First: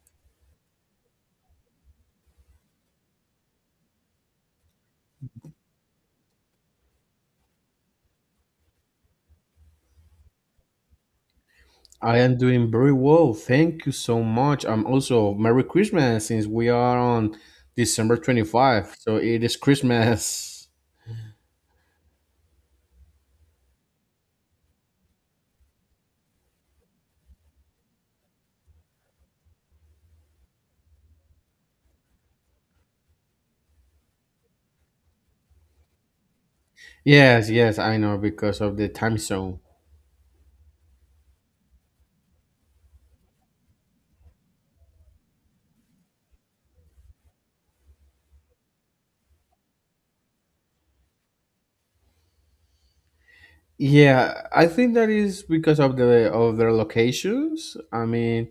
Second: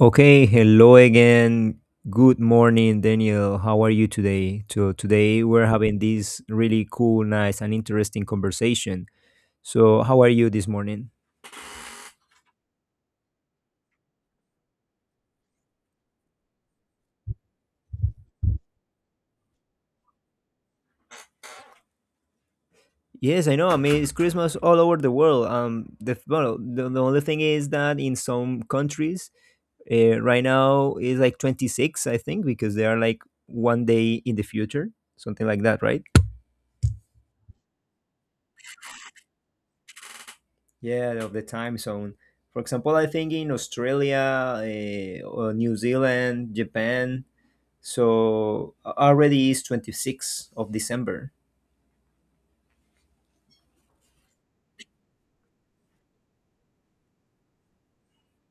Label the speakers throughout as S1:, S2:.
S1: Okay, hello again. Good morning, Daniel. How are you today? So today we're having this really cool, nice, and interesting conversation. So how are you this morning?
S2: I am doing very well. Thank you so much. I'm also Merry Christmas since we are on December 25. So it is Christmas.
S1: Yes, I know. I mean, it's Christmas all over the world. The only thing is that in some countries, right now is like 26, I think, because they are like one day in the future, something like that, right?
S2: Yes, I know because of the time zone.
S1: Yeah, of the time zone. For example, I think in Australia, or New Zealand, Japan. So already is 26th of December.
S2: Yeah, I think that is because of their locations. I mean,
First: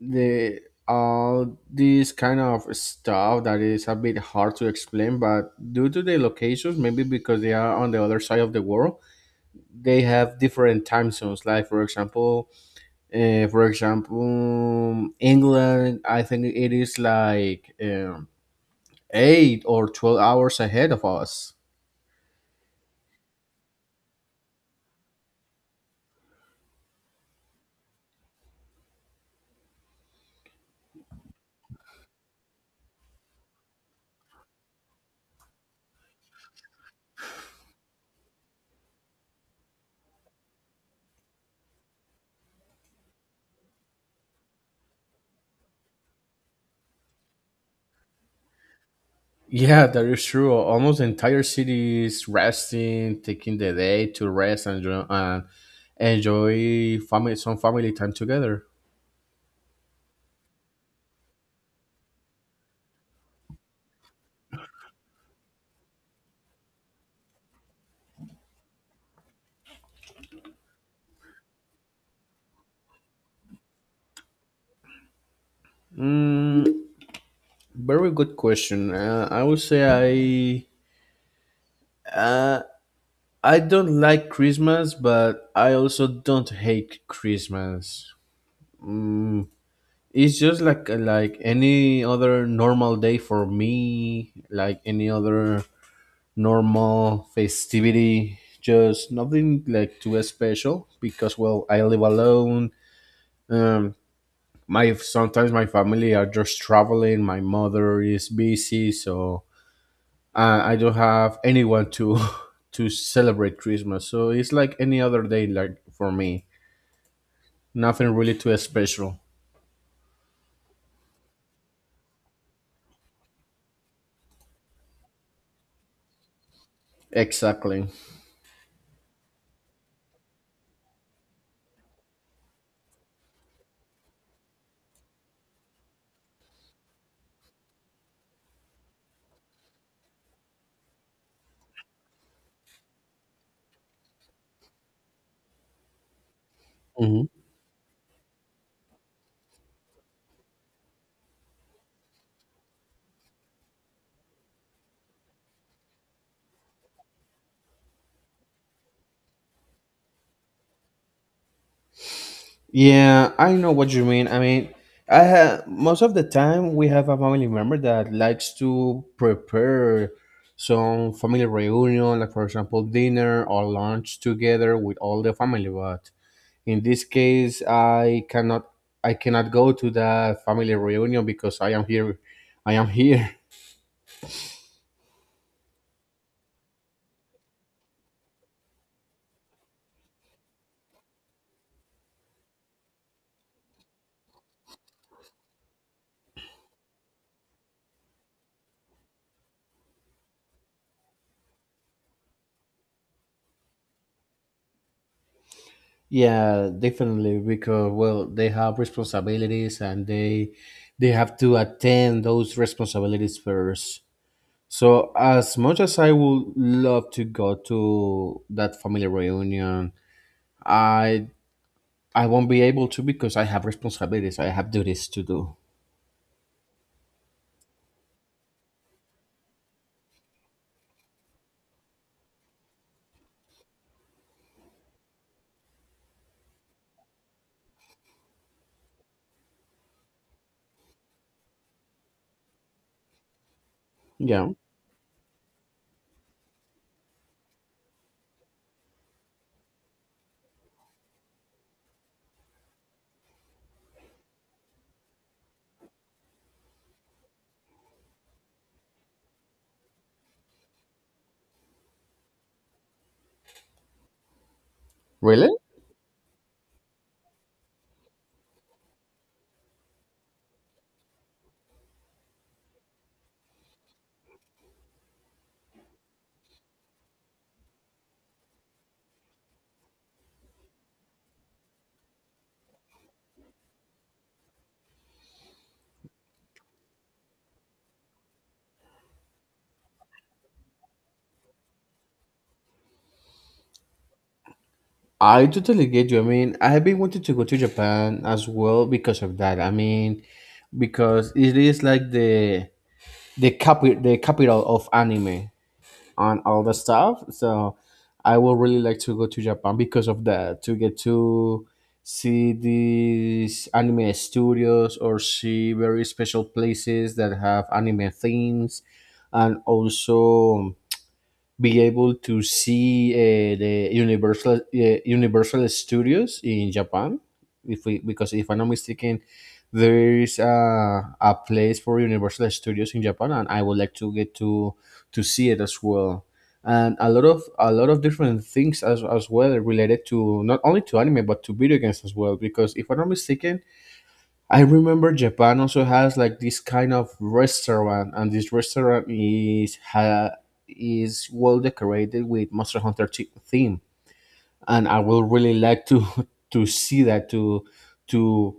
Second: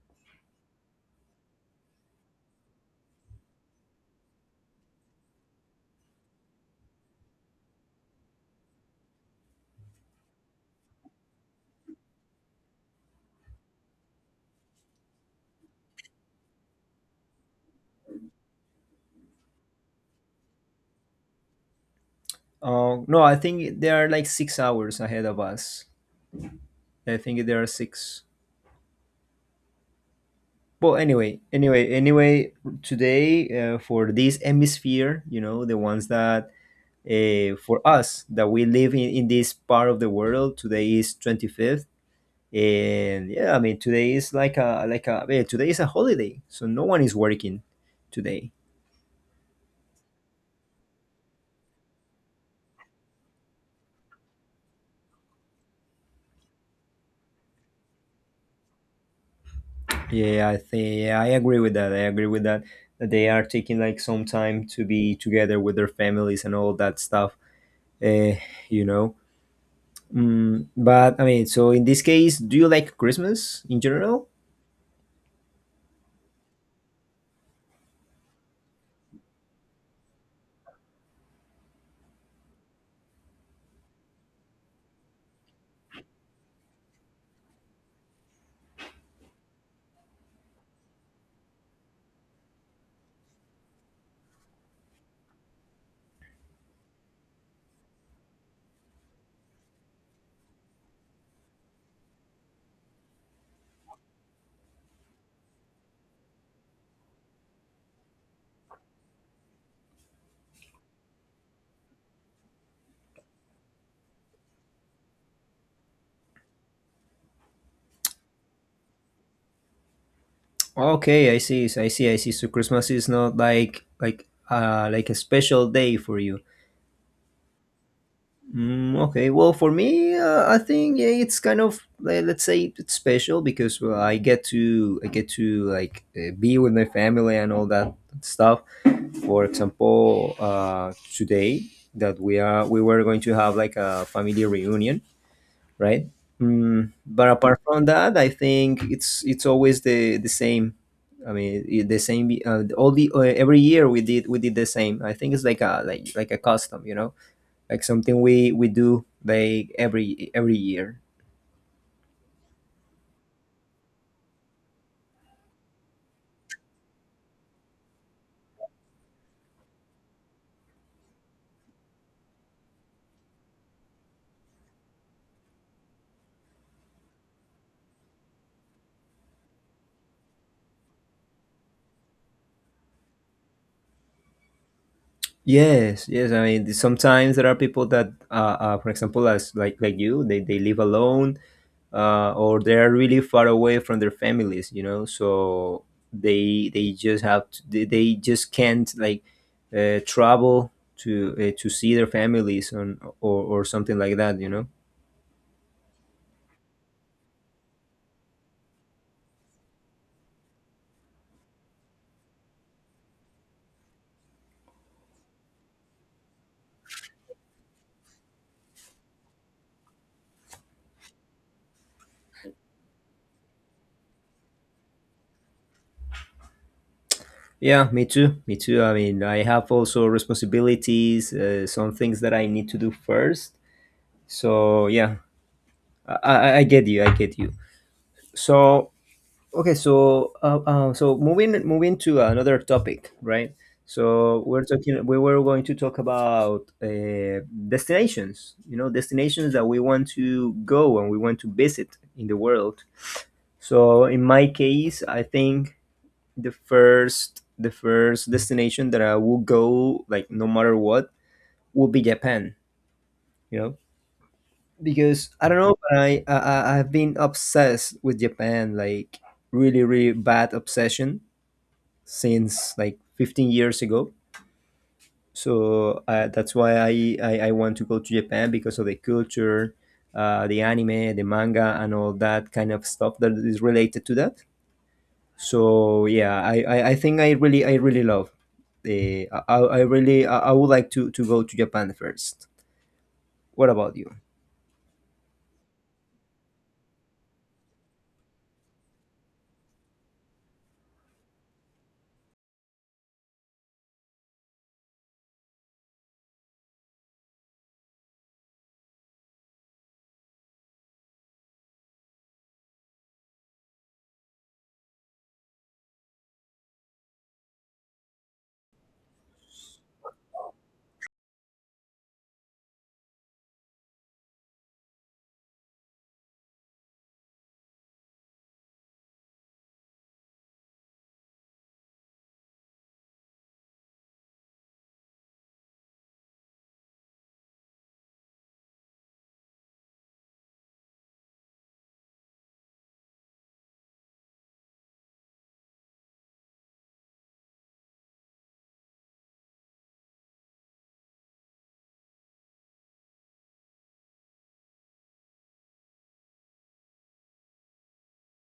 S2: the all this kind of stuff that is a bit hard to explain, but due to the locations, maybe because they are on the other side of the world, they have different time zones. Like for example, England, I think it is like eight or 12 hours ahead of us.
S1: No, I think they are like 6 hours ahead of us. I think there are six. Well, anyway, today for this hemisphere, you know, the ones that for us that we live in this part of the world, today is 25th. And today is today is a holiday, so no one is working today.
S2: Yeah, that is true. Almost the entire city is resting, taking the day to rest and enjoy family, some family time together.
S1: I agree with that that they are taking like some time to be together with their families and all that stuff. Uh, you know mm, but I mean So in this case, do you like Christmas in general?
S2: Mm, very good question. I would say I uh, I don't like Christmas, but I also don't hate Christmas. Mm, it's just like any other normal day for me, like any other normal festivity, just nothing like too special because well, I live alone. um my sometimes my family are just traveling, my mother is busy, so I don't have anyone to to celebrate Christmas. So it's like any other day, like for me, nothing really too special.
S1: Okay, I see, so Christmas is not like a special day for you.
S2: Exactly.
S1: Mm, okay, well, for me, I think yeah, it's kind of let's say it's special because, well, I get to like be with my family and all that stuff. For example, today that we were going to have like a family reunion, right? Mm,
S2: Mhm.
S1: but apart from that, I think it's always the same. I mean, the same. All the Every year we did the same. I think it's like a custom, you know, like something we do like every year.
S2: Yeah, I know what you mean. I mean, I have most of the time we have a family member that likes to prepare some family reunion, like for example dinner or lunch together with all the family. But in this case, I cannot go to that family reunion because I am here. I am here.
S1: Yes, yes, I mean, sometimes there are people that, for example, as like you, they live alone, or they're really far away from their families, you know, so they just can't like travel to see their families, on or something like that, you know.
S2: Yeah, definitely because well, they have responsibilities and they have to attend those responsibilities first. So, as much as I would love to go to that family reunion, I I won't be able to because I have responsibilities. I have duties to do.
S1: Yeah, me too. Me too. I mean, I have also responsibilities, some things that I need to do first. So yeah, I get you. I get you. So okay, so so moving to another topic, right? So
S2: Yeah.
S1: we're talking. We were going to talk about destinations. You know, destinations that we want to go and we want to visit in the world. So in my case, I think the first destination that I will go, like, no matter what, will be Japan. You know, because I
S2: Really?
S1: don't know, but, I've been obsessed with Japan, like really really bad obsession since like 15 years ago. So that's why, I want to go to Japan because of the culture, the anime, the manga, and all that kind of stuff that is related to that. So yeah, I really love. I would like to go to Japan first. What about you?
S2: I totally get you. I mean, I've been wanting to go to Japan as well because of that. I mean, because it is like the the capital of anime, on all the stuff. So I will really like to go to Japan because of that, to get to see these anime studios or see very special places that have anime themes, and also be able to see the Universal Universal Studios in Japan. If we because if I'm not mistaken, there is a place for Universal Studios in Japan, and I would like to get to see it as well. And a lot of different things as well related to not only to anime but to video games as well. Because if I'm not mistaken, I remember Japan also has like this kind of restaurant, and this restaurant is well decorated with Monster Hunter theme, and I will really like to to see that to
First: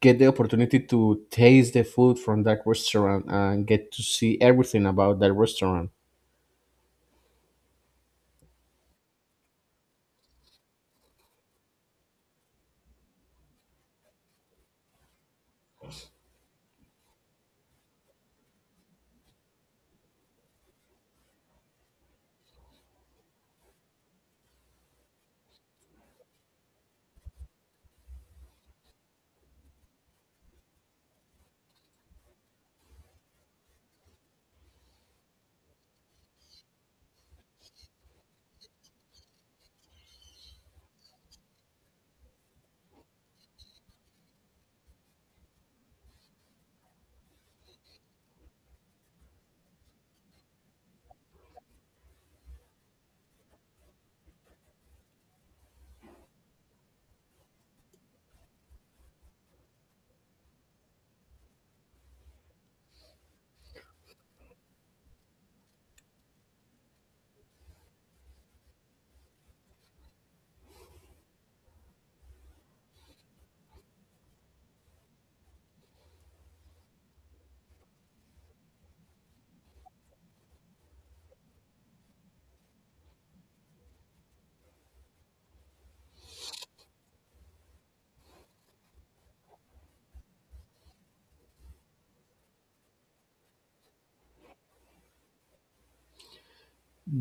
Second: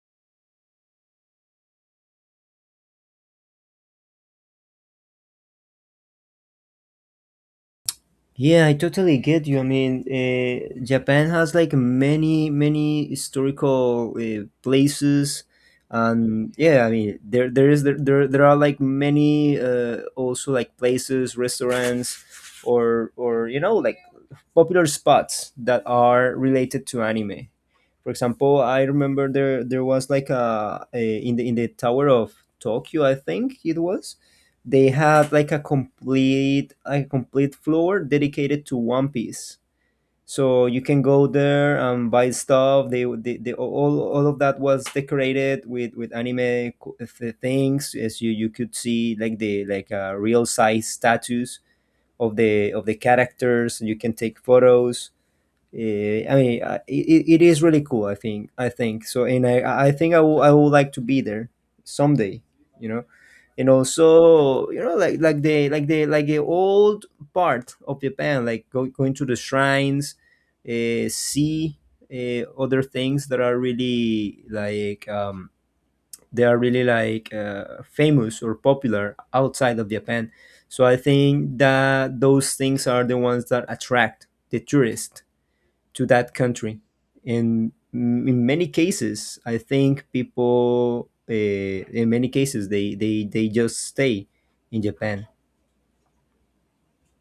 S2: get the opportunity to taste the food from that restaurant and get to see everything about that restaurant.
S1: Yeah, I totally get you. I mean, Japan has like many, many historical places, and yeah, I mean, there is, there are like many also like places, restaurants, or you know, like popular spots that are related to anime. For example, I remember there was like a in the Tower of Tokyo, I think it was. They had like a complete floor dedicated to One Piece. So you can go there and buy stuff. All of that was decorated with things. As you could see like the like real size statues of the characters. You can take photos. I mean, it is really cool. I think so, and I think I will I would like to be there someday. You know, and also, you know, like like the old part of Japan, like going to the shrines, see other things that are really like famous or popular outside of Japan. So I think that those things are the ones that attract the tourist to that country. And in many cases, I think people, in many cases, they just stay in Japan.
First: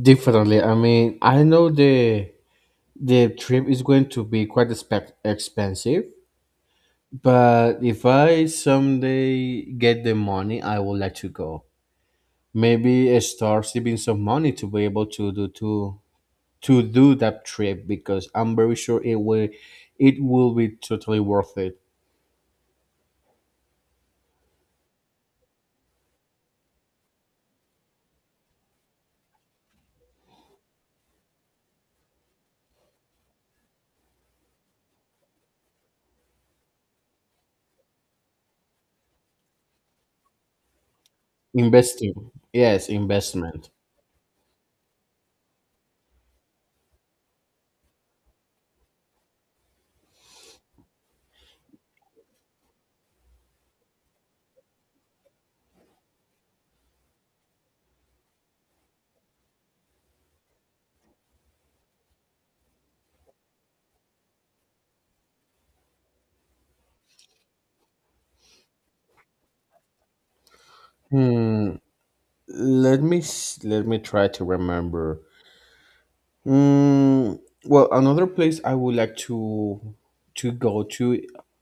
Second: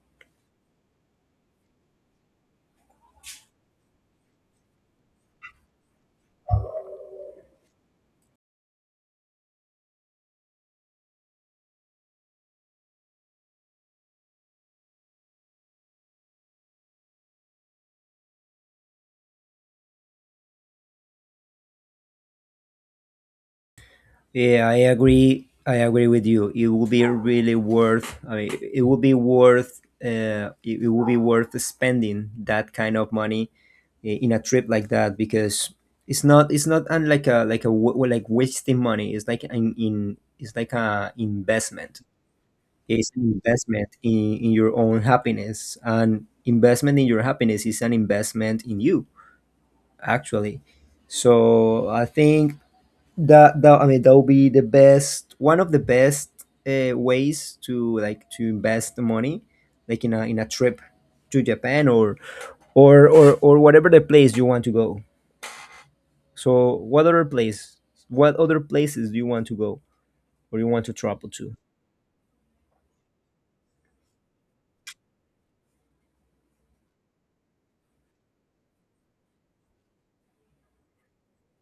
S2: Definitely, I mean, I know the trip is going to be quite expect expensive, but if I someday get the money, I will let you go. Maybe I start saving some money to be able to do that trip because I'm very sure it will be totally worth it.
S1: Yeah, I agree. I agree with you. It will be really worth. I mean, it will be worth. It will be worth spending that kind of money in a trip like that, because it's not. It's not, unlike a like wasting money. It's like an in. It's like a investment.
S2: Investing, yes,
S1: It's an
S2: investment.
S1: investment in your own happiness. And investment in your happiness is an investment in you, actually. So I think that, I mean, that would be the best, one of the best ways to, like, to invest the money, like in a trip to Japan or or whatever the place you want to go. So what other place? What other places do you want to go or you want to travel to?
S2: Hmm. Let me try to remember. Mm, well, another place I would like to go to.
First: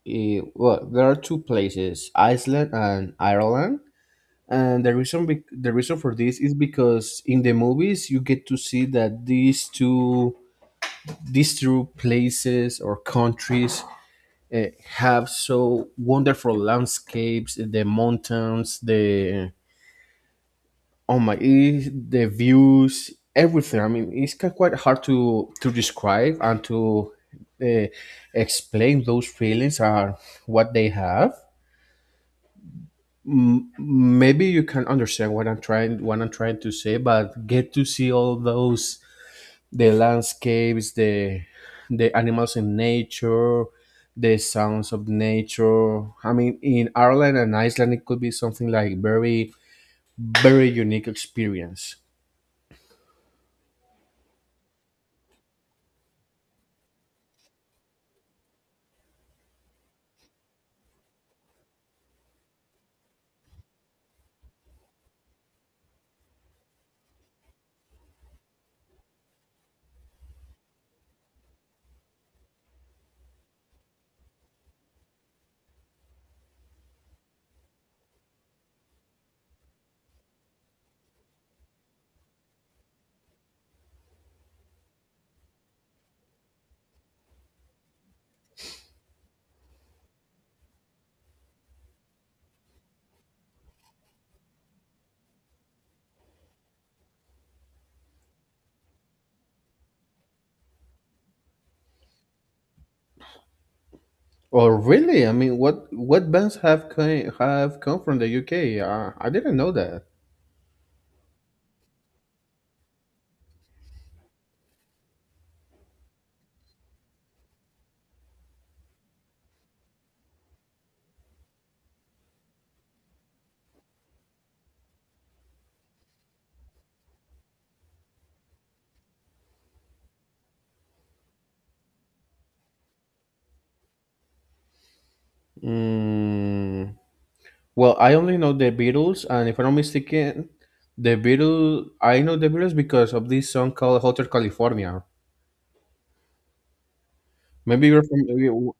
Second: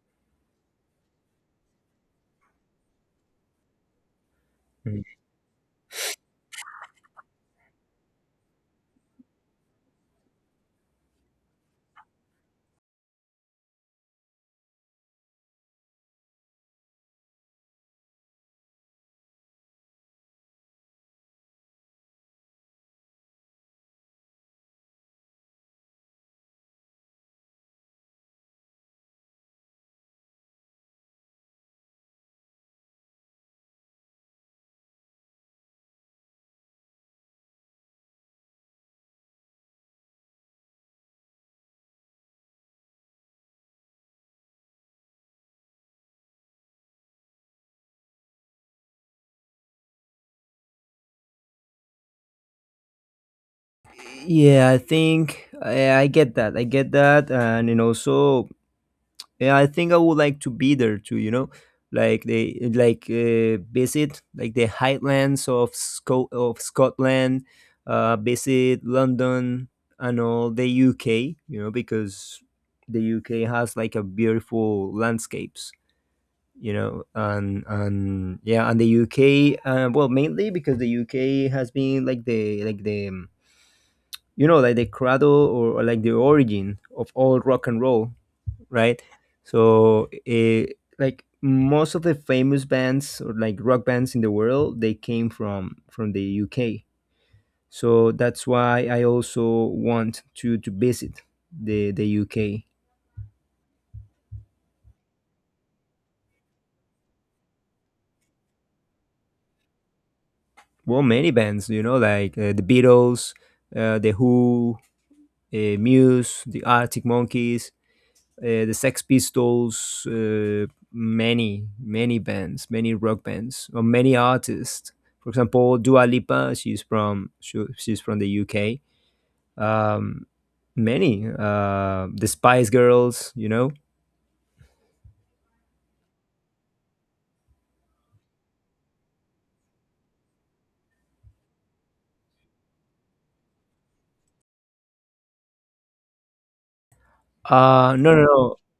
S2: Well, there are two places: Iceland and Ireland. And the reason for this is because in the movies you get to see that these two places or countries have so wonderful landscapes, the mountains, the the views, everything. I mean, it's quite hard to describe and to uh, explain. Those feelings are what they have. Maybe you can understand what I'm trying to say, but get to see all those, the landscapes, the animals in nature, the sounds of nature. I mean, in Ireland and Iceland, it could be something like very very unique experience.
S1: Yeah, I think I get that. I get that, and also, yeah, I think I would like to be there too. You know, like they like visit like the Highlands of of Scotland, visit London and all the UK. You know, because the UK has like a beautiful landscapes. You know, and yeah, and the UK. Well, mainly because the UK has been like the you know, like the cradle, or like the origin of all rock and roll, right? So like most of the famous bands or like rock bands in the world, they came from the UK. So that's why I also want to visit the UK.
S2: Or really, I mean, what bands have come from the UK? I didn't know that.
S1: Well, many bands, you know, like the Beatles, the Who, Muse, the Arctic Monkeys, the Sex Pistols, many, many bands, many rock bands, or many artists. For example, Dua Lipa, she's she's from the UK. Um, Many, the Spice Girls, you know.
S2: Mm. Well, I only know the Beatles, and if I'm not mistaken, the Beatles I know the Beatles because of this song called Hotel California. Maybe
S1: Uh,
S2: you're
S1: no,
S2: from.
S1: no, no,
S2: You-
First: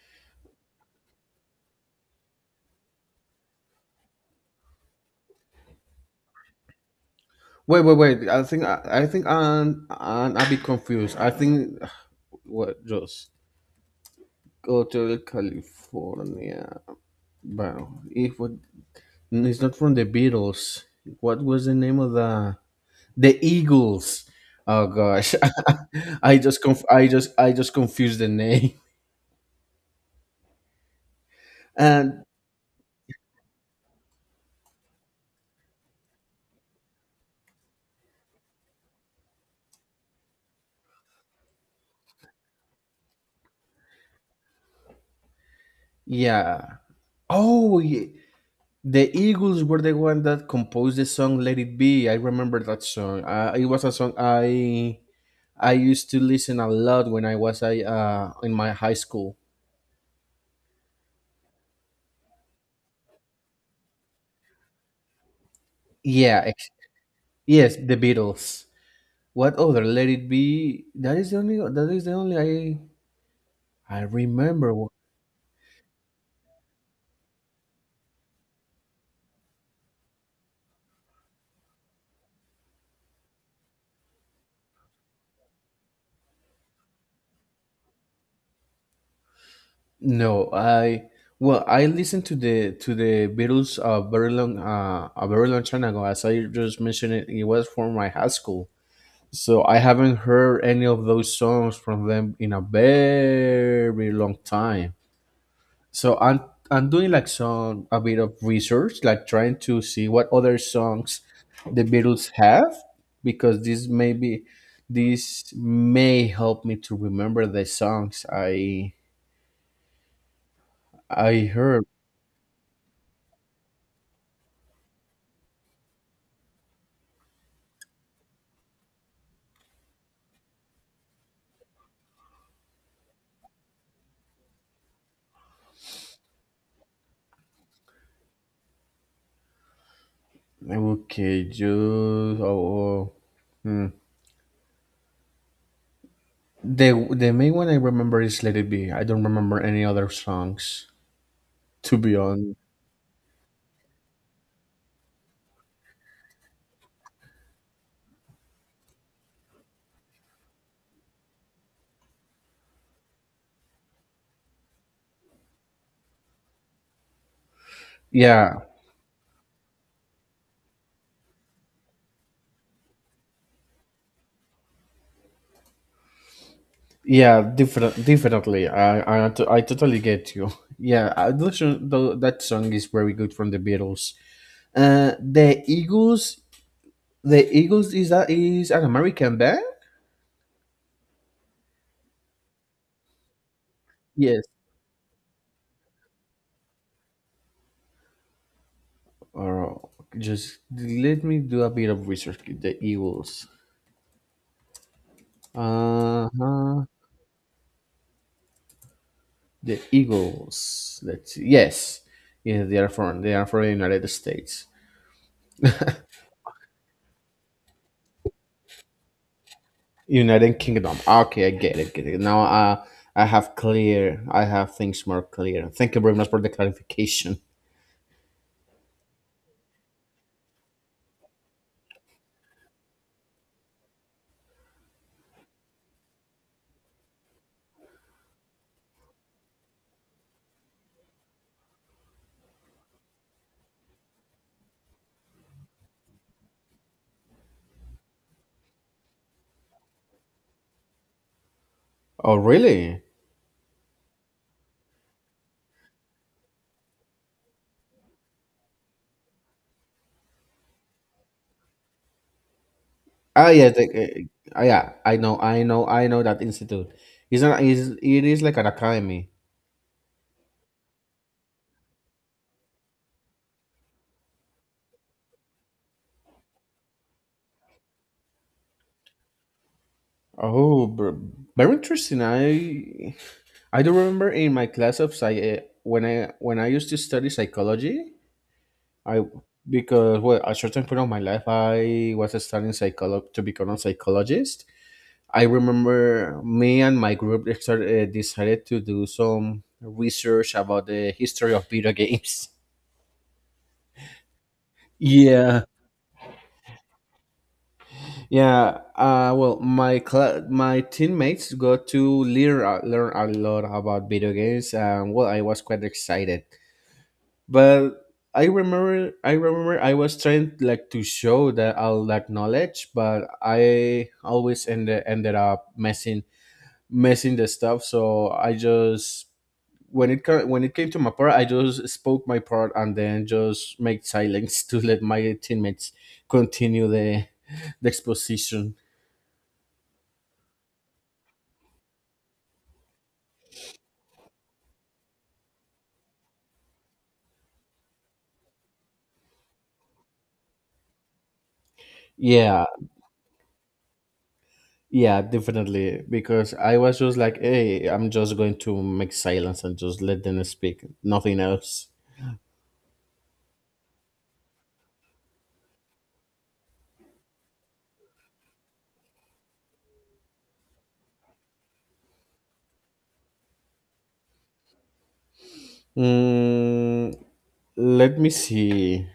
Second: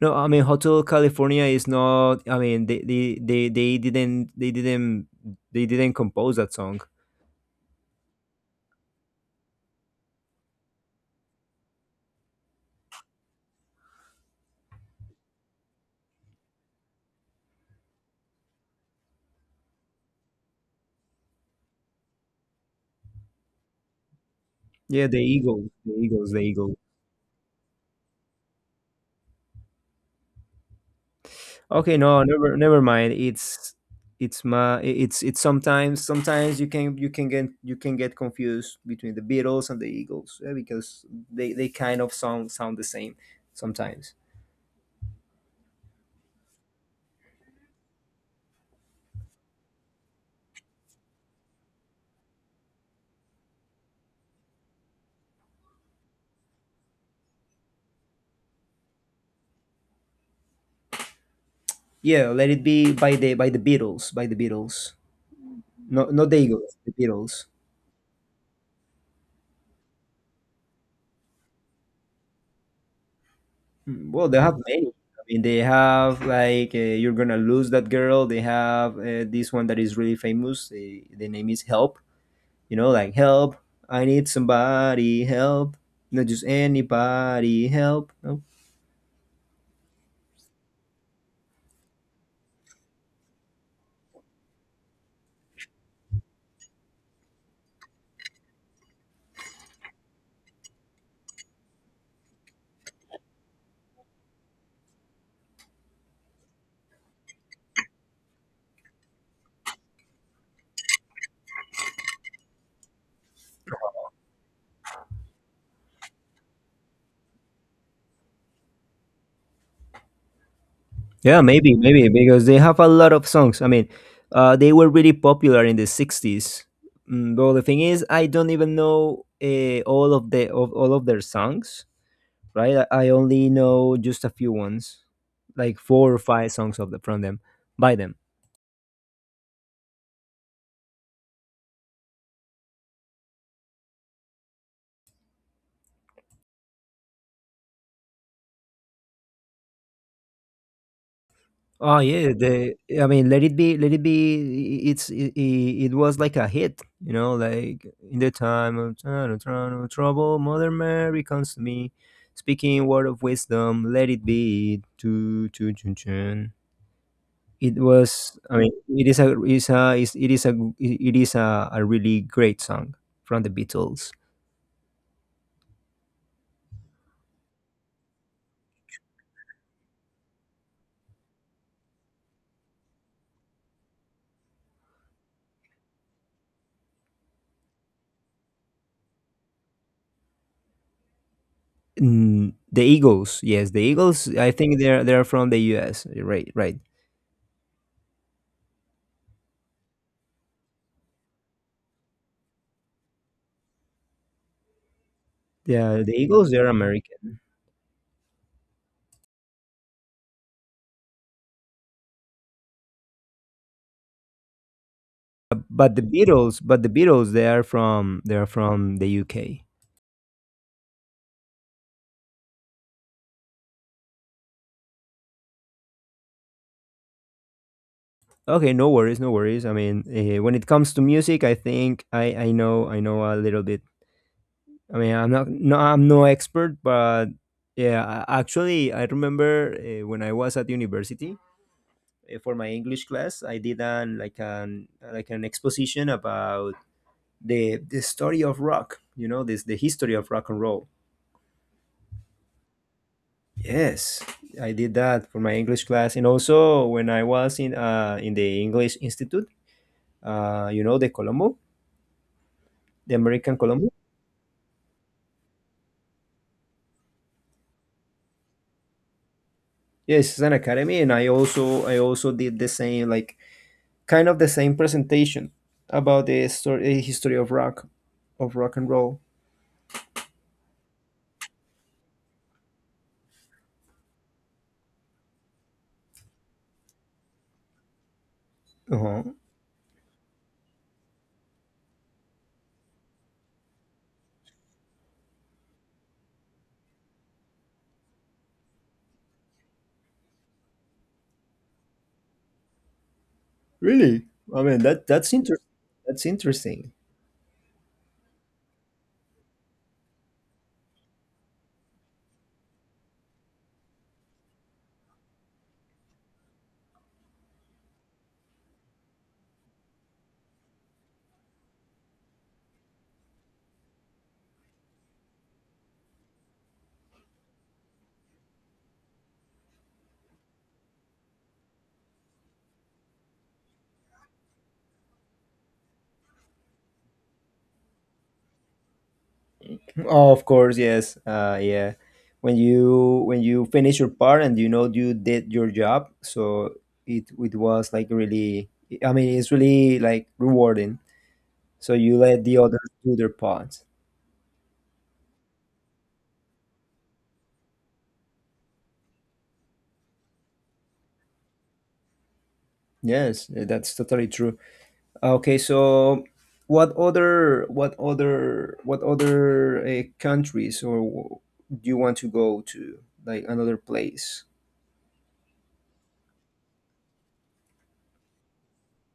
S1: no. I mean, Hotel California is not. I mean, they didn't compose that song.
S2: Wait, wait, wait. I think I think I'm a bit confused. I think what just Hotel California. Wow! If it- it's not from the Beatles, what was the name of the Eagles? Oh
S1: Yeah,
S2: gosh, I
S1: The
S2: just
S1: Eagles.
S2: confused the name.
S1: Okay, no,
S2: And
S1: never never mind. It's my it's Sometimes, sometimes you can, you can get confused between the Beatles and the Eagles, yeah, because they kind of sound the same sometimes.
S2: yeah. Oh, yeah. The Eagles were the one that composed the song "Let It Be." I remember that song. It was a song I used to listen a lot when I was I in my high school.
S1: Yeah, let it be by the Beatles, not the
S2: Yeah.
S1: Eagles, the Beatles.
S2: Yes, the Beatles. What other? Let It Be. That is the only. That is the only I
S1: Mm, well, they have many.
S2: remember.
S1: I mean, they have like "You're Gonna Lose That Girl." They have this one that is really famous. The name is "Help." You know, like help, I need somebody, help, not just anybody, help. No?
S2: No, I well, I listened to the Beatles a very long time ago. As I just mentioned, it was from my high school. So I haven't heard any of those songs from them in a very long time. So I'm doing like some a bit of research, like trying to see what other songs the Beatles have, because this maybe this may help me to remember the songs
S1: Yeah,
S2: I
S1: maybe,
S2: heard.
S1: maybe, because they have a lot of songs. I mean, they were really popular in the '60s. Mm, but the thing is, I don't even know all of their songs, right? I only know just a few ones, like four or five songs of the, from them by them.
S2: Okay, just oh, oh. Hmm. The main one I remember is Let It Be. I don't remember any other songs, to
S1: Oh
S2: be
S1: yeah,
S2: honest.
S1: let it be, let it be. It was like a hit, you know, like in the time of trouble, trouble, trouble, Mother Mary comes to me, speaking word of wisdom. Let it be, to chun. It was, I
S2: Yeah,
S1: mean, it is a is a is It is a, a really great song from the Beatles.
S2: yeah, different, definitely. I totally get you. Yeah, that song is very good from the Beatles. Uh, the Eagles, the Eagles is that is an American band?
S1: Mm, the Eagles, yes, the Eagles.
S2: Yes.
S1: I think they're from the U.S. Right, right.
S2: Or just let me do a bit of research. The Eagles.
S1: Yeah, the
S2: Uh
S1: Eagles. They're
S2: huh.
S1: American.
S2: The Eagles. Let's see. Yes. Yeah, they are from the United States.
S1: But but the Beatles, they are from, they are from the UK.
S2: United Kingdom. Ah, okay, I get it. Get it. Now I have clear. I have things more clear. Thank you very much for the clarification.
S1: Okay, no worries, no worries. I mean, when it comes to music, I think I know, I know a little bit. I mean, I'm no expert, but yeah, actually, I remember when I was at university, for my English class, I did an like an like an exposition about the story of rock. You know, this, the history of rock and roll.
S2: Oh, really?
S1: Yes, I did that for my English class, and also when I was in the English Institute, you know, the Colombo, the
S2: Ah,
S1: American
S2: yeah. The,
S1: Colombo.
S2: yeah. I know. I know. I know that institute. It's not. It's, it is like an academy.
S1: Yes, it's an academy, and I also did the same, like kind of the same presentation about the story, history of rock and roll.
S2: Oh, very interesting. I do remember in my class of psych when I used to study psychology.
S1: Uh-huh.
S2: I because well, at a certain point of my life, I was studying psychology to become a psychologist. I remember me and my group started, decided to do some research about the history of video games.
S1: Really? I mean that that's
S2: Yeah.
S1: interesting. That's interesting.
S2: Yeah, well, my cla my teammates got to learn a lot about video games, and well, I was quite excited. But I remember, I remember, I was trying like to show that all that knowledge, but I always ended ended up messing messing the stuff. So I just when it came to my part, I just spoke my part and then just made silence to let my teammates continue the exposition.
S1: Oh, of course, yes. Yeah. When you finish your part and you know you did your job, so it was like really. I mean, it's really like rewarding. So you let the
S2: Yeah,
S1: others do their parts.
S2: yeah, definitely. Because I was just like, hey, I'm just going to make silence and just let them speak, nothing else.
S1: Yes, that's totally true. Okay, so what other countries or do you want to go to like another place?
S2: Mm, let me see.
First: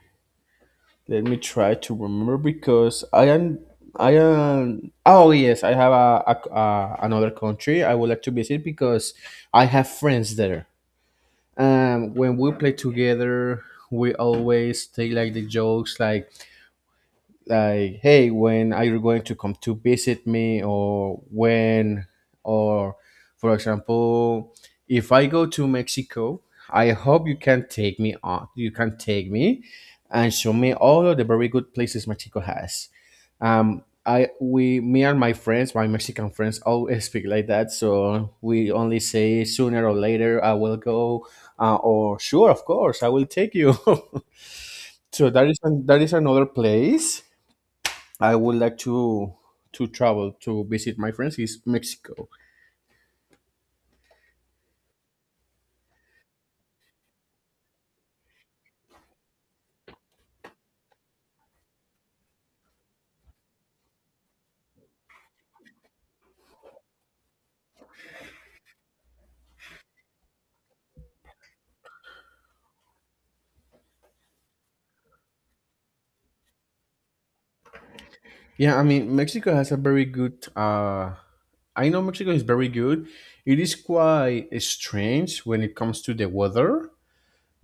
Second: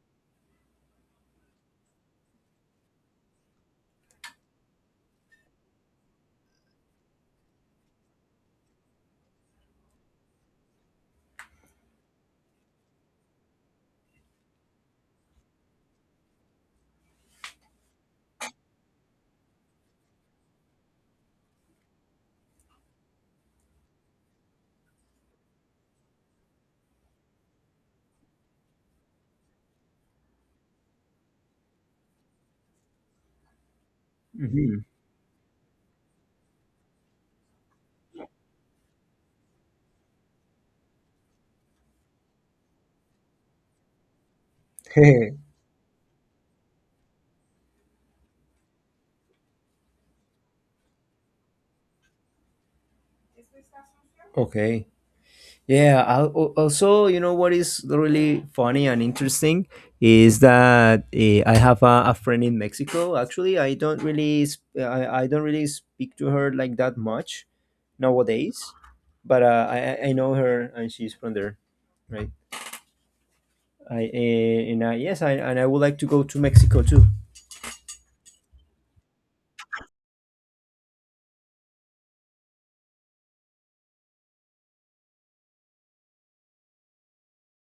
S2: Let me try to remember because I am. I am. Oh yes, I have a another country I would like to visit because I have friends there. When we play together, we always take like the jokes, like hey, when are you going to come to visit me, or when, or for example, if I go to Mexico, I hope you can take me on you can take me and show me all of the very good places Mexico has. I
S1: Hmm.
S2: we me and my friends, my Mexican friends, always speak like that. So we only say sooner or later I will go, or sure, of course I will take you. So that is that is another place I would like to travel to visit my friends, is Mexico.
S1: Okay. Yeah. Also, you know what is really funny and interesting is that I have a friend in Mexico. Actually, I don't really I don't really speak to her like that much nowadays, but I know her and she's from there, right? I and I yes, I and I would like to go to Mexico too.
S2: Yeah, I mean Mexico has a very good. I know Mexico is very good. It is quite strange when it comes to the weather,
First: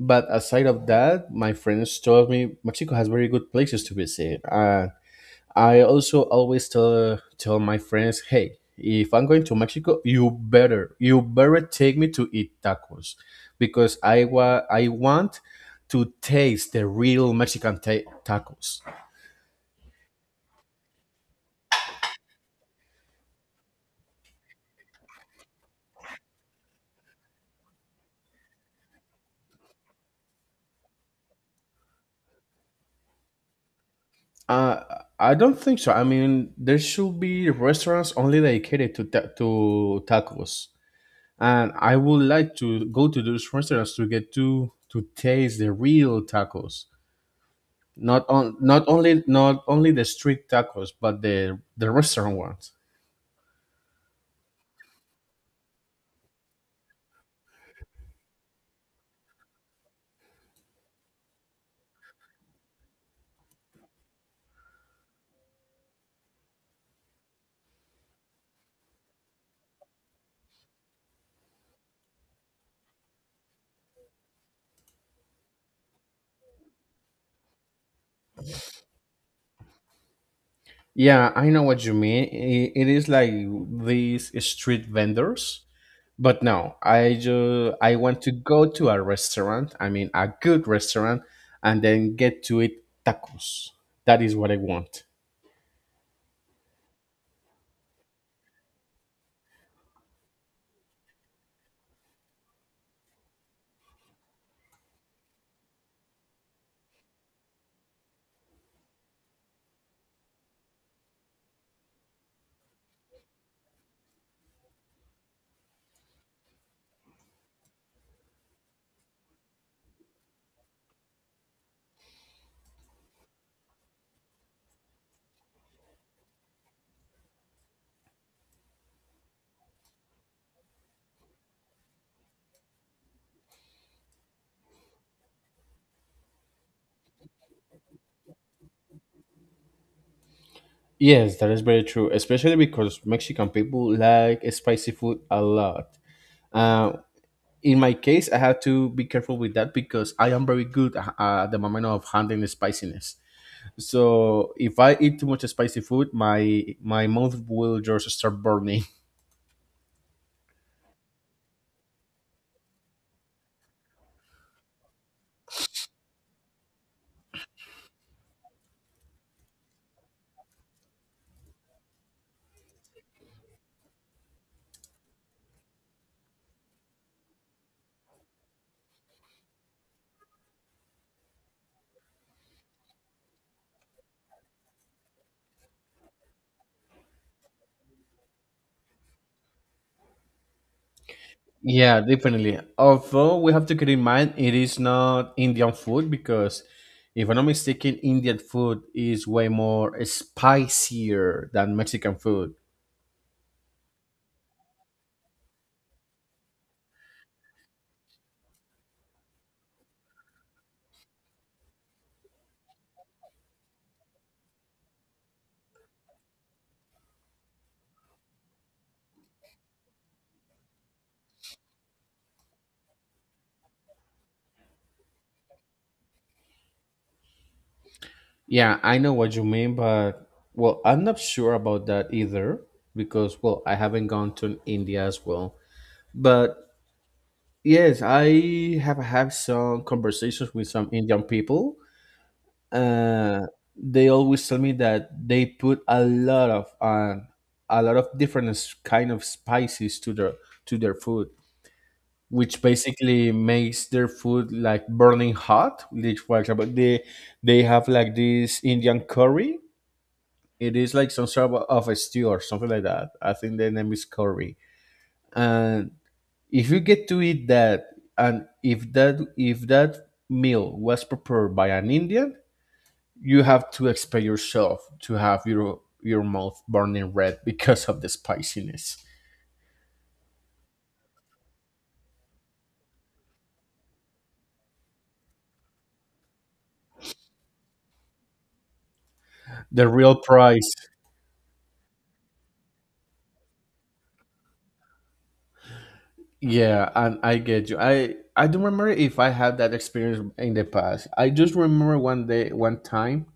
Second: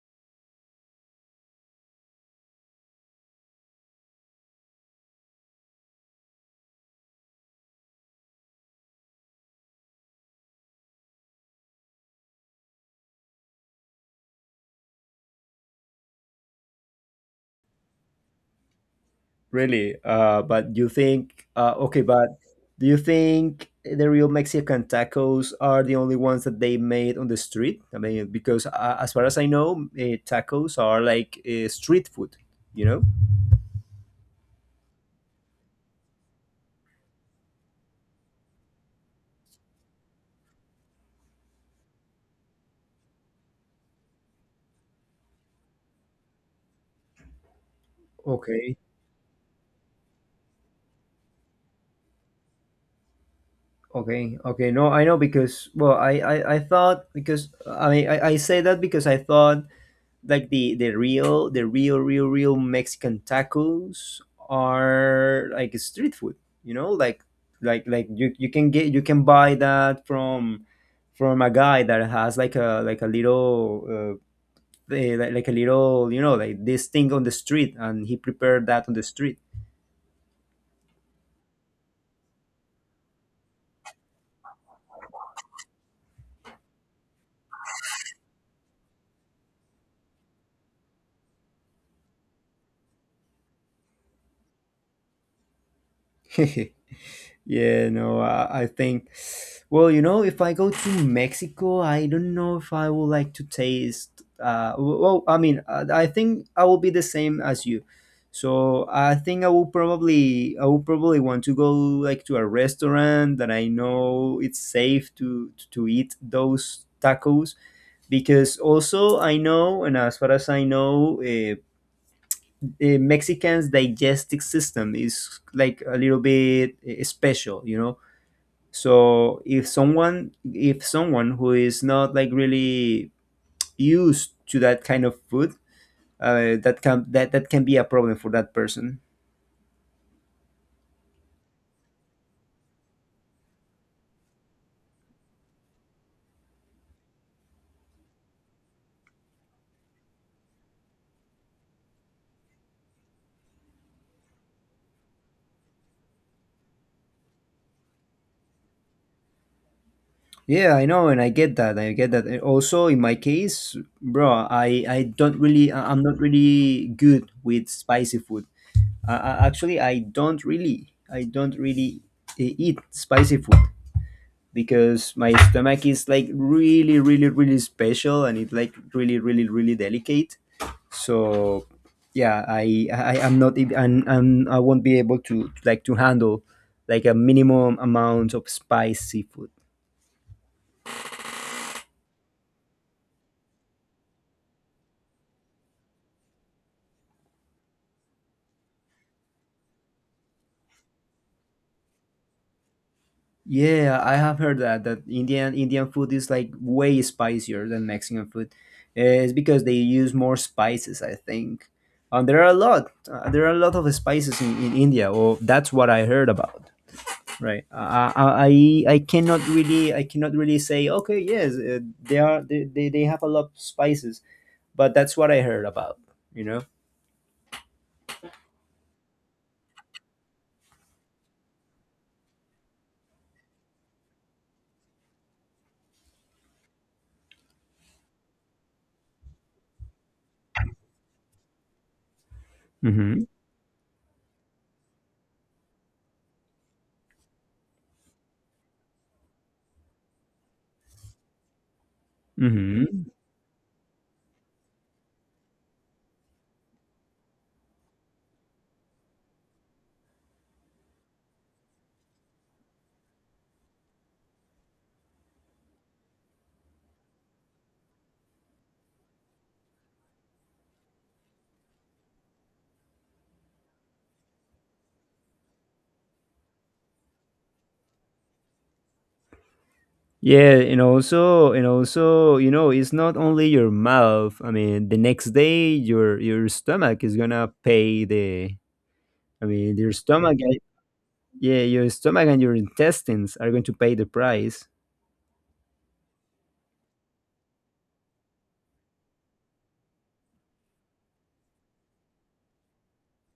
S2: but aside of that, my friends told me Mexico has very good places to visit. I also always tell my friends, hey, if I'm going to Mexico, you better take me to eat tacos, because I I want to taste the real Mexican tacos.
S1: Really? But you think, okay, but do you think the real Mexican tacos are the only ones that they made on the street? I mean, because as far as I know, tacos are like street food, you know?
S2: Uh, I don't think so. I mean, there should be restaurants only dedicated to to tacos, and I would like to go to those restaurants to get to taste the real tacos.
S1: Okay,
S2: Not only not only the street tacos, but the restaurant ones.
S1: okay, okay. No, I know because well, I thought because I say that because I thought like the real Mexican tacos are like street food. You know, like like you can get you can buy that from a guy that has like a little like a little you know like this thing on the street and he prepared that on the street.
S2: Yeah, I know what you mean. It is like these street vendors. But no, I want to go to a restaurant. I mean, a good restaurant, and then get to eat tacos. That is what I want.
S1: Yeah, no, I think, well, you know, if I go to Mexico, I don't know if I would like to taste. Well, I mean, I think I will be the same as you. So I will probably want to go like to a restaurant that I know it's safe to eat those tacos because also I know, and as far as I know, Mexicans' digestive system is like a little bit special, you know so if someone who is not like really used to that kind of food, that can that can be a problem for that person.
S2: Yes, that is very true, especially because Mexican people like spicy food a lot. Uh, in my case, I have to be careful with that because I am very good at the moment of handling the spiciness. So if I eat too much spicy food, my mouth will just start burning.
S1: Yeah, I know, and I get that. I get that. And also, in my case, bro, I don't really I'm not really good with spicy food. Actually, I don't really I don't really eat spicy food because my stomach is like really really really special and it's like really really really delicate so yeah I am not and I won't be able to like to handle like a minimum amount of spicy food.
S2: Yeah, definitely. Although we have to keep in mind it is not Indian food because if I'm not mistaken, Indian food is way more spicier than Mexican food.
S1: Yeah, I have heard that that Indian food is like way spicier than Mexican food. It's because they use more spices I think and there are a lot there are a lot of spices in India or that's what I heard about, right. I cannot really I cannot really say okay yes they have a lot of spices, but that's what I heard about, you know.
S2: Yeah, I know what you mean, but well, I'm not sure about that either because well, I haven't gone to India as well. But yes, I have had some conversations with some Indian people.
S1: Mm-hmm.
S2: Uh, they always tell me that they put a lot of different kind of spices to their food, which
S1: Mm-hmm.
S2: basically makes their food like burning hot. Like for example, they have like this Indian curry. It is like some sort of a stew or something like that. I think the name is curry, and if you get to eat that, and if that meal was prepared by an Indian, you have to expect yourself to have your mouth burning red because of the spiciness.
S1: Yeah, and also you know it's not only your mouth, I mean the next day your stomach is gonna pay the, I mean
S2: The
S1: your
S2: real
S1: stomach.
S2: price.
S1: Yeah, your stomach and your intestines are going to pay the price.
S2: Yeah, and I get you. I don't remember if I had that experience in the past. I just remember one day, one time,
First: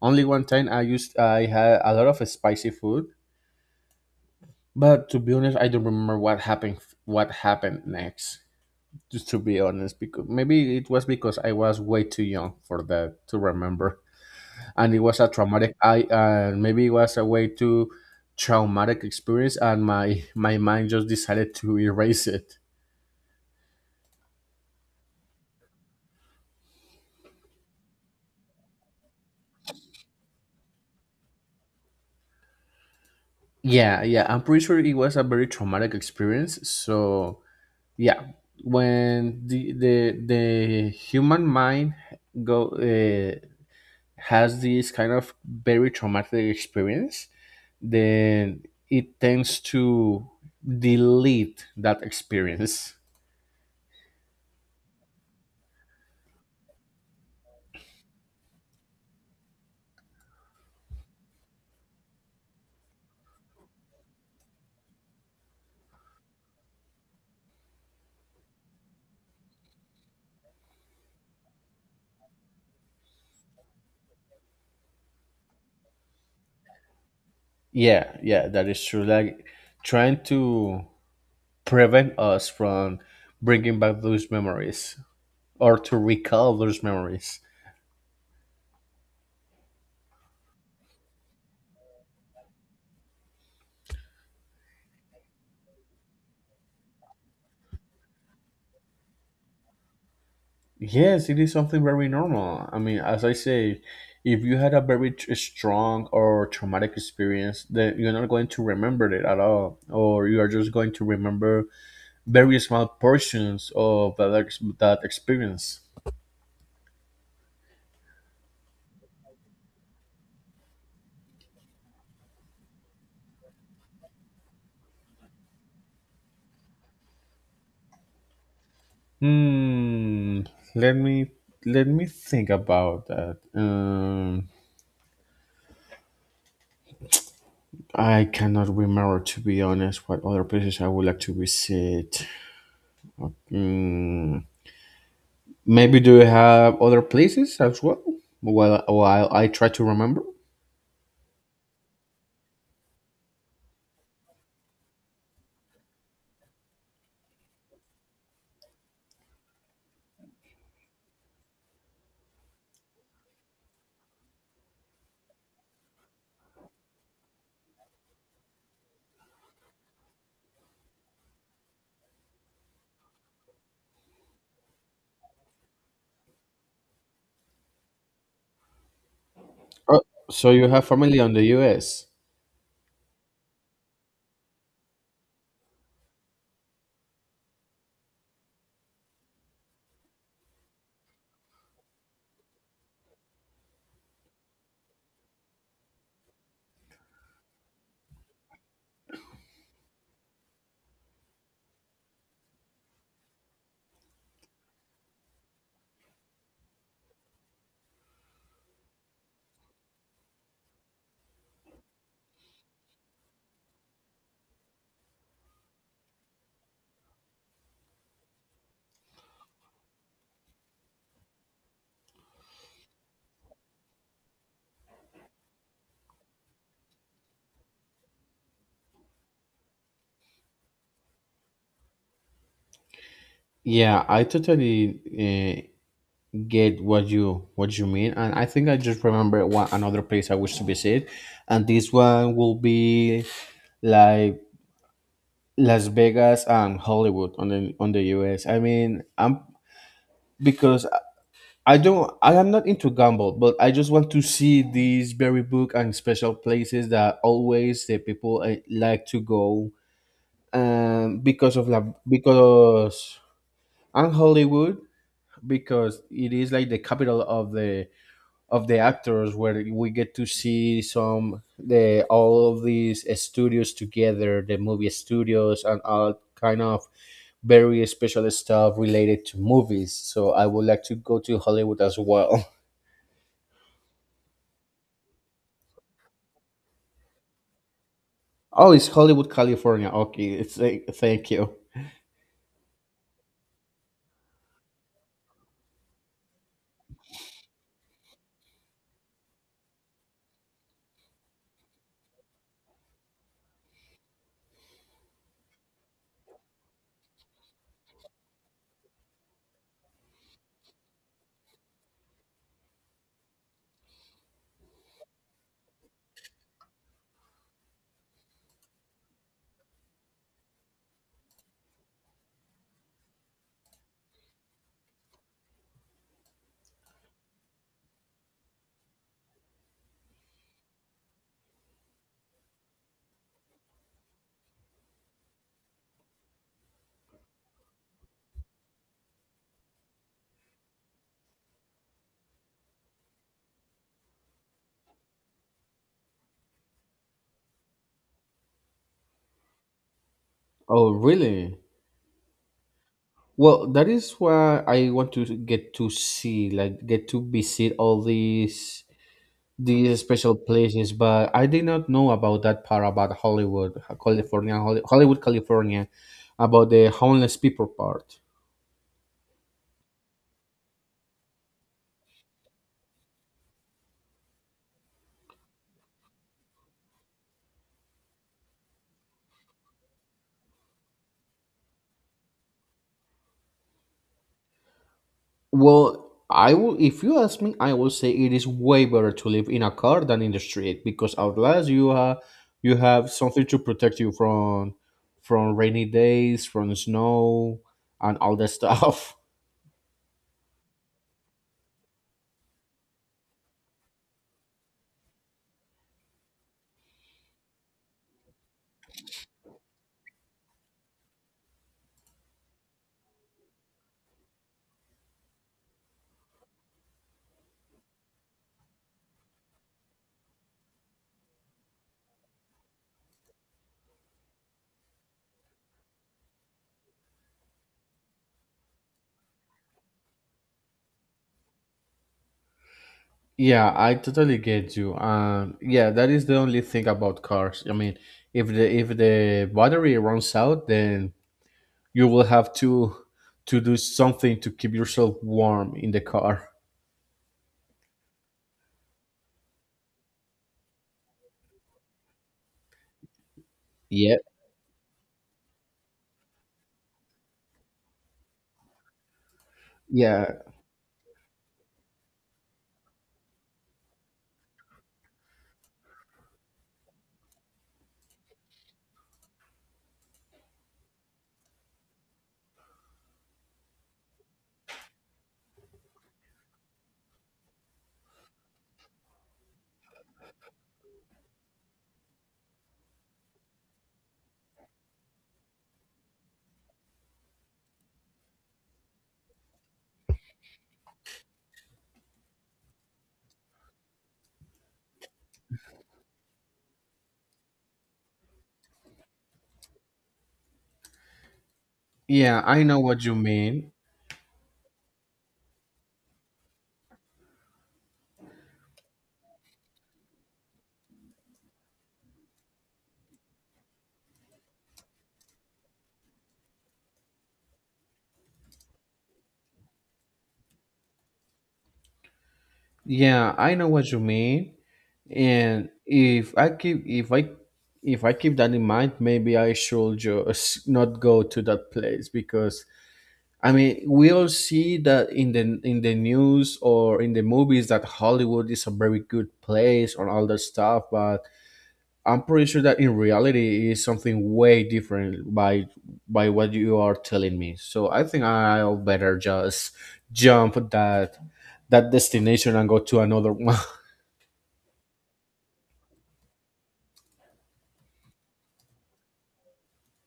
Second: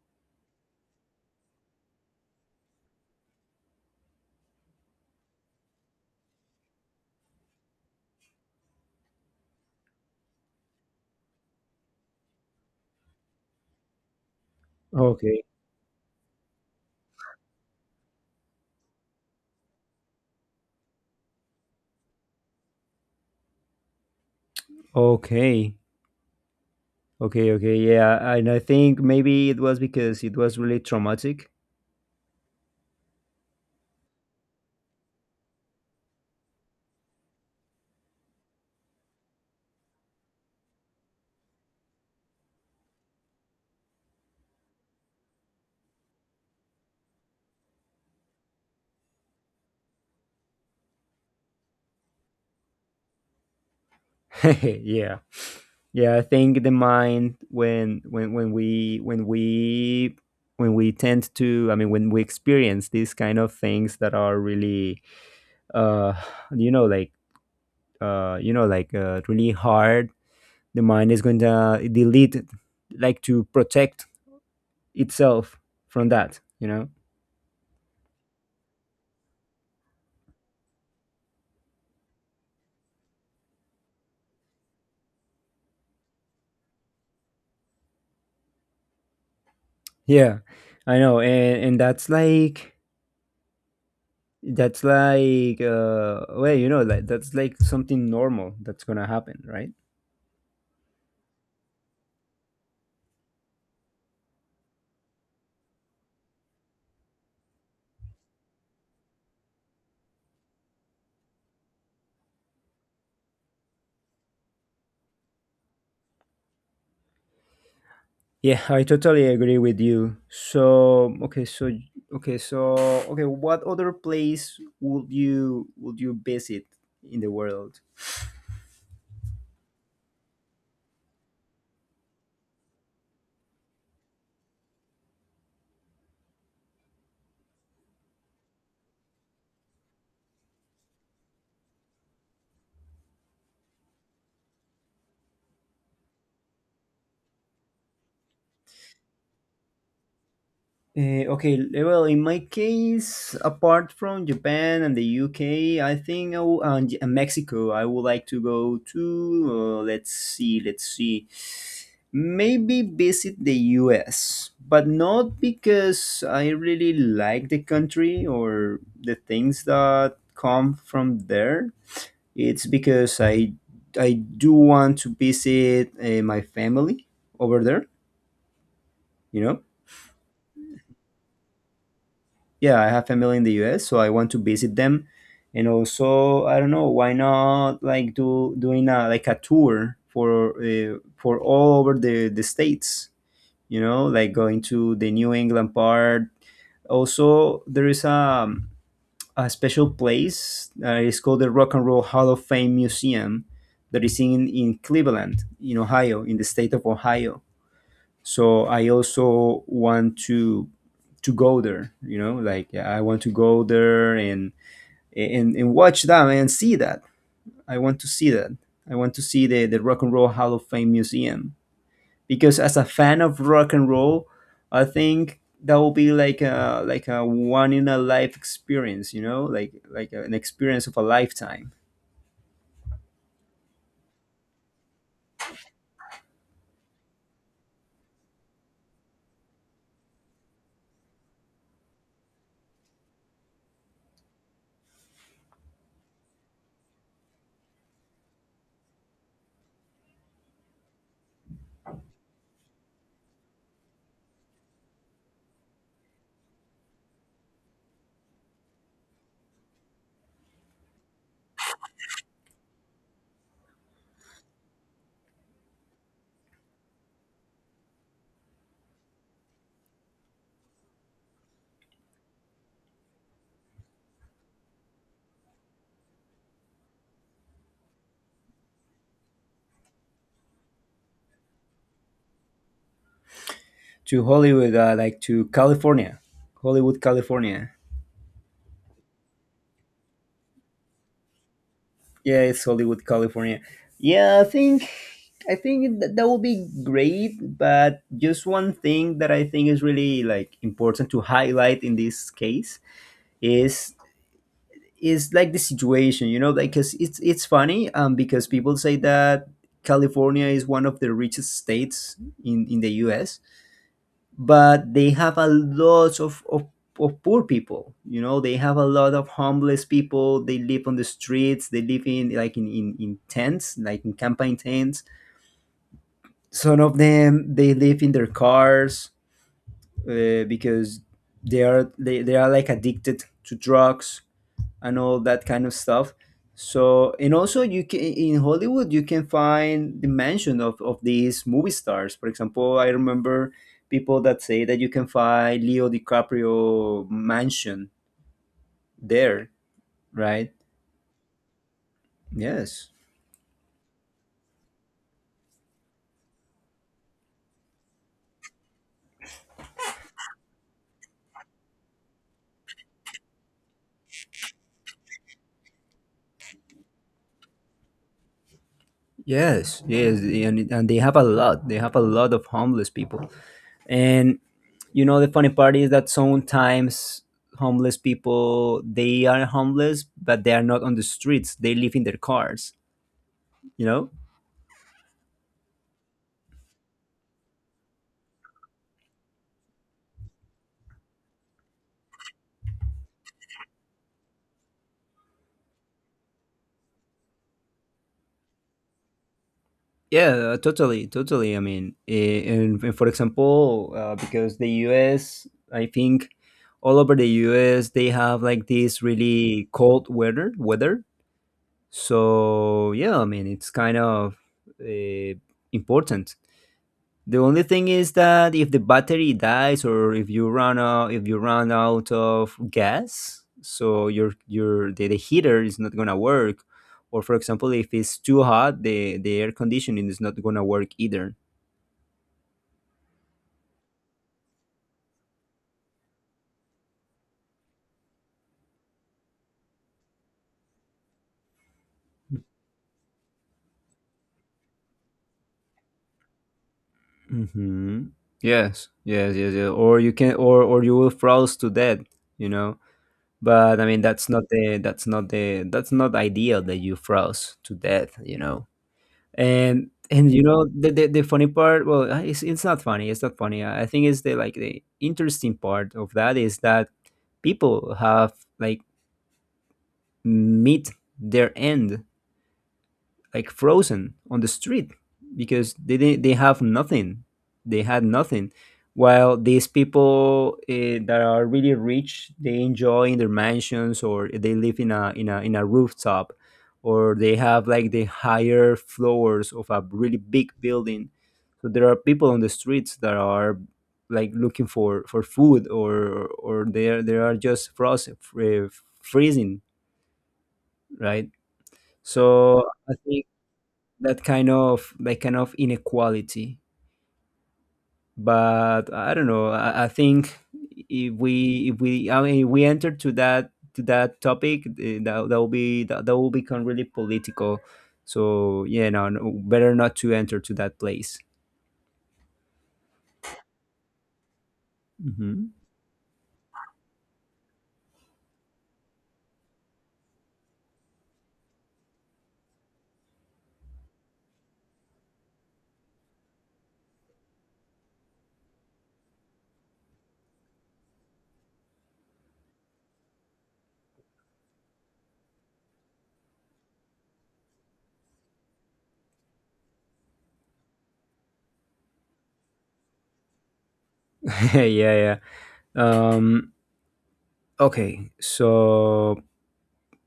S2: only one time I had a lot of spicy food, but to be honest, I don't remember what happened next. Just to be honest, because maybe it was because I was way too young for that to remember, and it was a
S1: Okay,
S2: traumatic. I, maybe it was a way too traumatic experience, and my mind just decided to erase it.
S1: okay. Okay, okay, yeah, and I think maybe it was because it was really traumatic.
S2: Yeah, yeah, I'm pretty sure it was a very traumatic experience, so yeah. When the human mind go has this kind of very traumatic experience, then it tends to delete that experience.
S1: Yeah, yeah, I think the mind when when we tend to, I mean, when we experience these kind of things that are really, uh, you know, like you know, like really hard, the mind is going to delete it, like to protect itself from that, you know.
S2: Yeah, yeah, that is true. Like trying to prevent us from bringing back those memories or to recall those memories.
S1: Yeah, I know, and that's like that's like, well, you know, like that's like something normal that's gonna happen, right?
S2: Yes, it is something very normal. I mean, as I say, if you had a very strong or traumatic experience, then you're not going to remember it at all, or you are just going to remember very small portions of that, that experience.
S1: Yeah, I totally agree with you. So, okay, so okay, so okay, what other place would you visit in the world?
S2: Hmm. Let me let me think about that. I cannot remember, to be honest, what other places I would like to visit. Hmm. Maybe do you have other places as well? While I try to remember.
S1: Okay, well, in my case, apart from Japan and the UK think I w- and, J- and Mexico, I would like to go to. Let's see, let's see. Maybe visit the US, but not because I really like the country or the things that come from there. It's because I do want to visit my family over there, you know.
S2: Oh, so you have family on the U.S.
S1: Yeah, I have family in the US, so I want to visit them. And also, I don't know, why not like do doing a like a tour for all over the states, you know, like going to the New England part. Also, there is a special place it's called the Rock and Roll Hall of Fame Museum that is in Cleveland, in Ohio, in the state of Ohio, so I also want to go there, you know, like yeah, I want to go there and watch that and see that. I want to see that. I want to see the Rock and Roll Hall of Fame Museum because as a fan of rock and roll I think that will be like a one in a life experience, you know, like an experience of a lifetime.
S2: Yeah, I totally get what you mean, and I think I just remember one another place I wish to visit, and this one will be like Las Vegas and Hollywood on the US. I mean, I'm, because I am not into gamble, but I just want to see these very book and special places that always the people like to go. Because of LA, because and Hollywood, because it is like the capital of the actors, where we get to see some the all of these studios together, the movie studios, and all kind of very special stuff related to movies. So I would like to go to Hollywood as well.
S1: To Hollywood, like to California. Hollywood California.
S2: Oh, it's Hollywood, California. Okay, it's like, thank you.
S1: Yeah, it's Hollywood, California. Yeah, I think that, that will be great, but just one thing that I think is really like important to highlight in this case is is like the situation, you know, like cuz it's funny because people say that California is one of the richest states in the US, but they have a lot of poor people, you know they have a lot of homeless people, they live on the streets, they live in like in tents like in campaign tents, some of them they live in their cars, because they are they are like addicted to drugs and all that kind of stuff. So and also you can in Hollywood you can find the mansion of these movie stars. For example, I remember people that say that you can find Leo DiCaprio mansion there, right?
S2: Oh, really?
S1: Yes.
S2: Well, that is why I want to get to see, like, get to visit all these special places, but I did not know about that part about Hollywood, California, Hollywood, California, about the homeless people part.
S1: Yes, yes, and they have a lot. They have a lot of homeless people. And you know the funny part is that sometimes homeless people they are homeless but they are not on the streets. They live in their cars, you know?
S2: Well, I will. If you ask me, I will say it is way better to live in a car than in the street because at least you have something to protect you from rainy days, from snow, and all that stuff.
S1: Yeah, totally, totally. I mean, and for example, because the U.S., I think all over the U.S. they have like this really cold weather. Weather, so yeah, I mean, it's kind of uh, important. The only thing is that if the battery dies or if you run out of gas, so the heater is not gonna work. Or for example, if it's too hot, the air conditioning is not gonna work either.
S2: Yeah, I totally get you. Yeah, that is the only thing about cars. I mean, if the battery runs out, then you will have to do something to keep yourself warm in the car.
S1: Mm-hmm. Yes, yes, yes, yes. Or you can, or you will froze to death. You know, but I mean
S2: Yeah,
S1: that's not the that's not the that's not ideal that you froze to death. You know. And
S2: yeah,
S1: you know the funny part well it's not funny, it's not funny, I think it's the like the interesting part of that is that people have like meet their end like frozen on the street because they have nothing, they had nothing, while these people that are really rich they enjoy in their mansions or they live in a in a rooftop or they have like the higher floors of a really big building, so there are people on the streets that are like looking for food or they are just frozen freezing, right,
S2: yeah, I
S1: so
S2: know
S1: I
S2: what you
S1: think
S2: mean.
S1: that kind of inequality. But I don't know. I think if we I mean if we enter to that topic, that that will be that will become really political. So yeah, no, no better not to enter to that place.
S2: Yeah, I know what you mean.
S1: Hmm.
S2: And if I keep that in mind, maybe I should just not go to that place because I mean, we all see that in the news or in the movies that Hollywood is a very good place and all that stuff, but I'm pretty sure that in reality it is something way different by what you are telling me. So I think I'll better just jump that destination and go to another one.
S1: Yeah, yeah. Um, okay. So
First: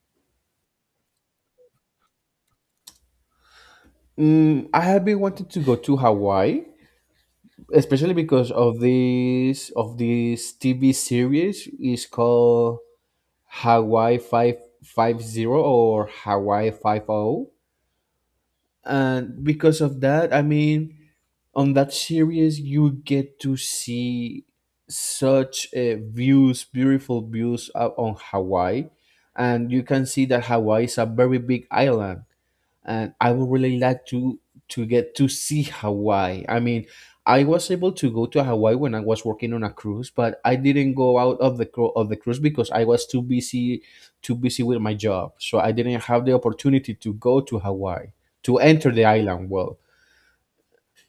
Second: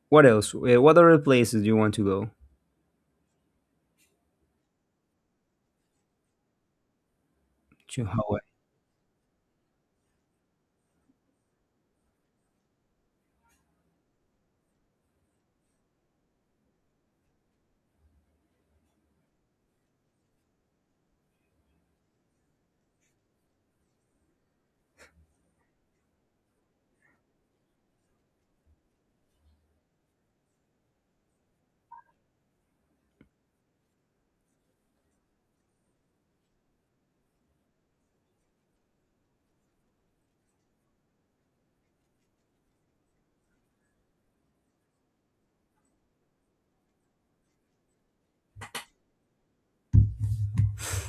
S1: what else? What other places do you want to go
S2: Mm, I have been wanting to go to Hawaii,
S1: to
S2: especially
S1: Hawaii?
S2: because of this TV series is called Hawaii 5-5-0 or Hawaii 5-0. And because of that, I mean, on that series you get to see such views, beautiful views out on Hawaii, and you can see that Hawaii is a very big island, and I would really like to get to see Hawaii. I mean, I was able to go to Hawaii when I was working on a cruise, but I didn't go out of the cruise because I was too busy with my job. So I didn't have the opportunity to go to Hawaii to enter the island. Well,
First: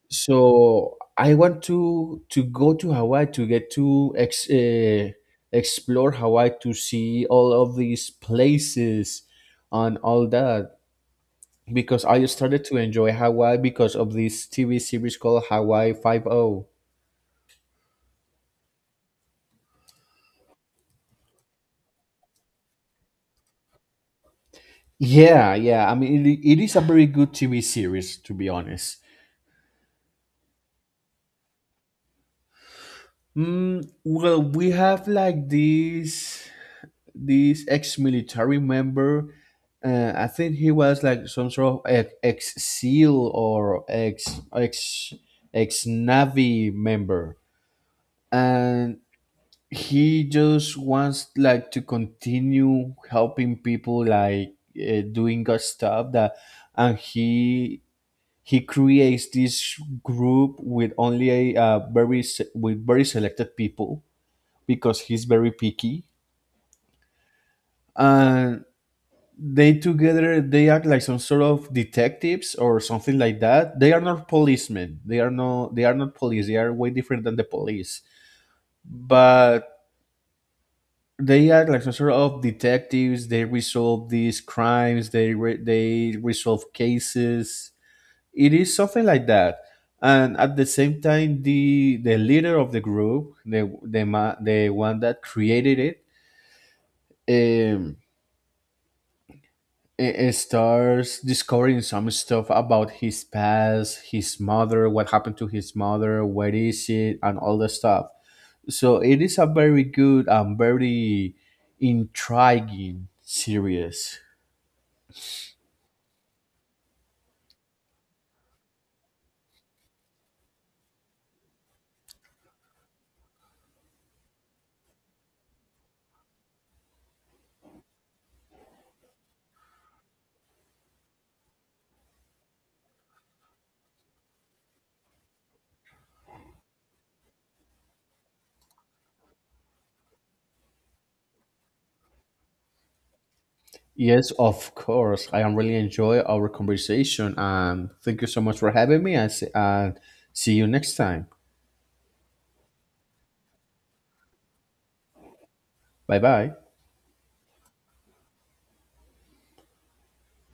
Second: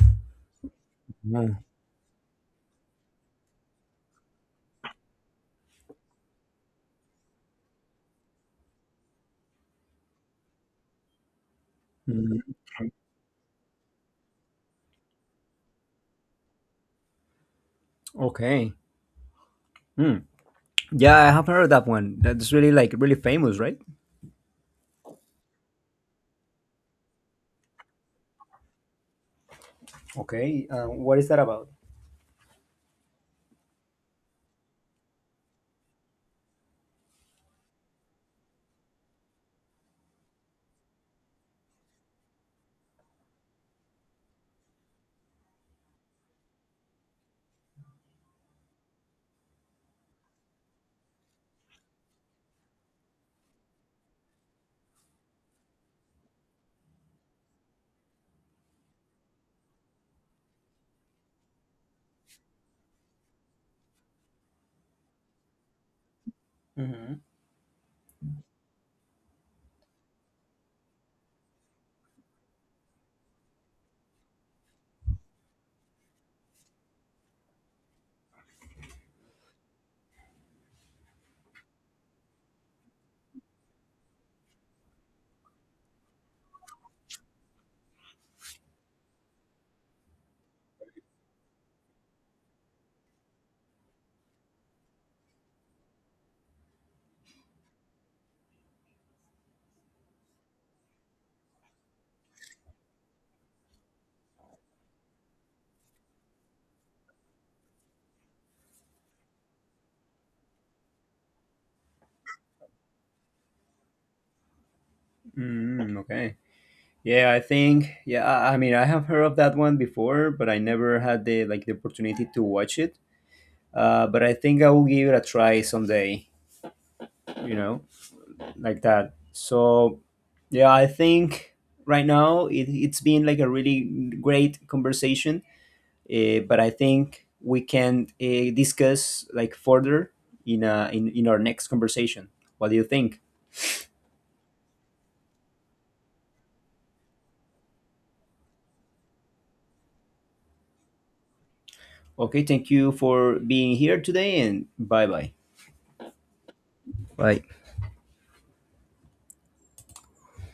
S2: so I
S1: Mm,
S2: want to go to Hawaii to get to explore Hawaii to see all of these places and all that because I
S1: mm,
S2: started to enjoy Hawaii because of this TV series called Hawaii Five O.
S1: okay. Hmm. Yeah, I have heard of that one. That's really like really famous, right?
S2: Yeah, yeah. I mean, it is a very good TV series, to be honest.
S1: Okay, what is that about?
S2: Mm, well, we have like this ex-military member. I think he was like some sort of ex seal or ex ex Navy member, and he just wants, like, to continue helping people, like, doing good stuff that, and he creates this group with only a very with very selected people because he's very picky.
S1: Hmm.
S2: And they together, they act like some sort of detectives or something like that. They are not policemen. They are no, they are not police. They are way different than the police. But they are like some sort of detectives. They resolve these crimes. They resolve cases. It is something like that. And at the same time, the leader of the group, the one that created it. It starts discovering some stuff about his past, his mother, what happened to his mother, where is it, and all the stuff. So it is a very good and very intriguing series.
S1: Mm, okay. Yeah, I think. Yeah, I mean, I have heard of that one before, but I never had the like the opportunity to watch it. But I think I will give it a try someday. You know, like that. So, yeah, I think right now it's been like a really great conversation. But I think we can discuss like further in in our next conversation. What do you think?
S2: Yes, of course. I am really enjoy our conversation and thank you so much for having me and and see you next time.
S1: Okay, thank you for being here today and bye bye.
S2: Bye bye.
S1: Bye.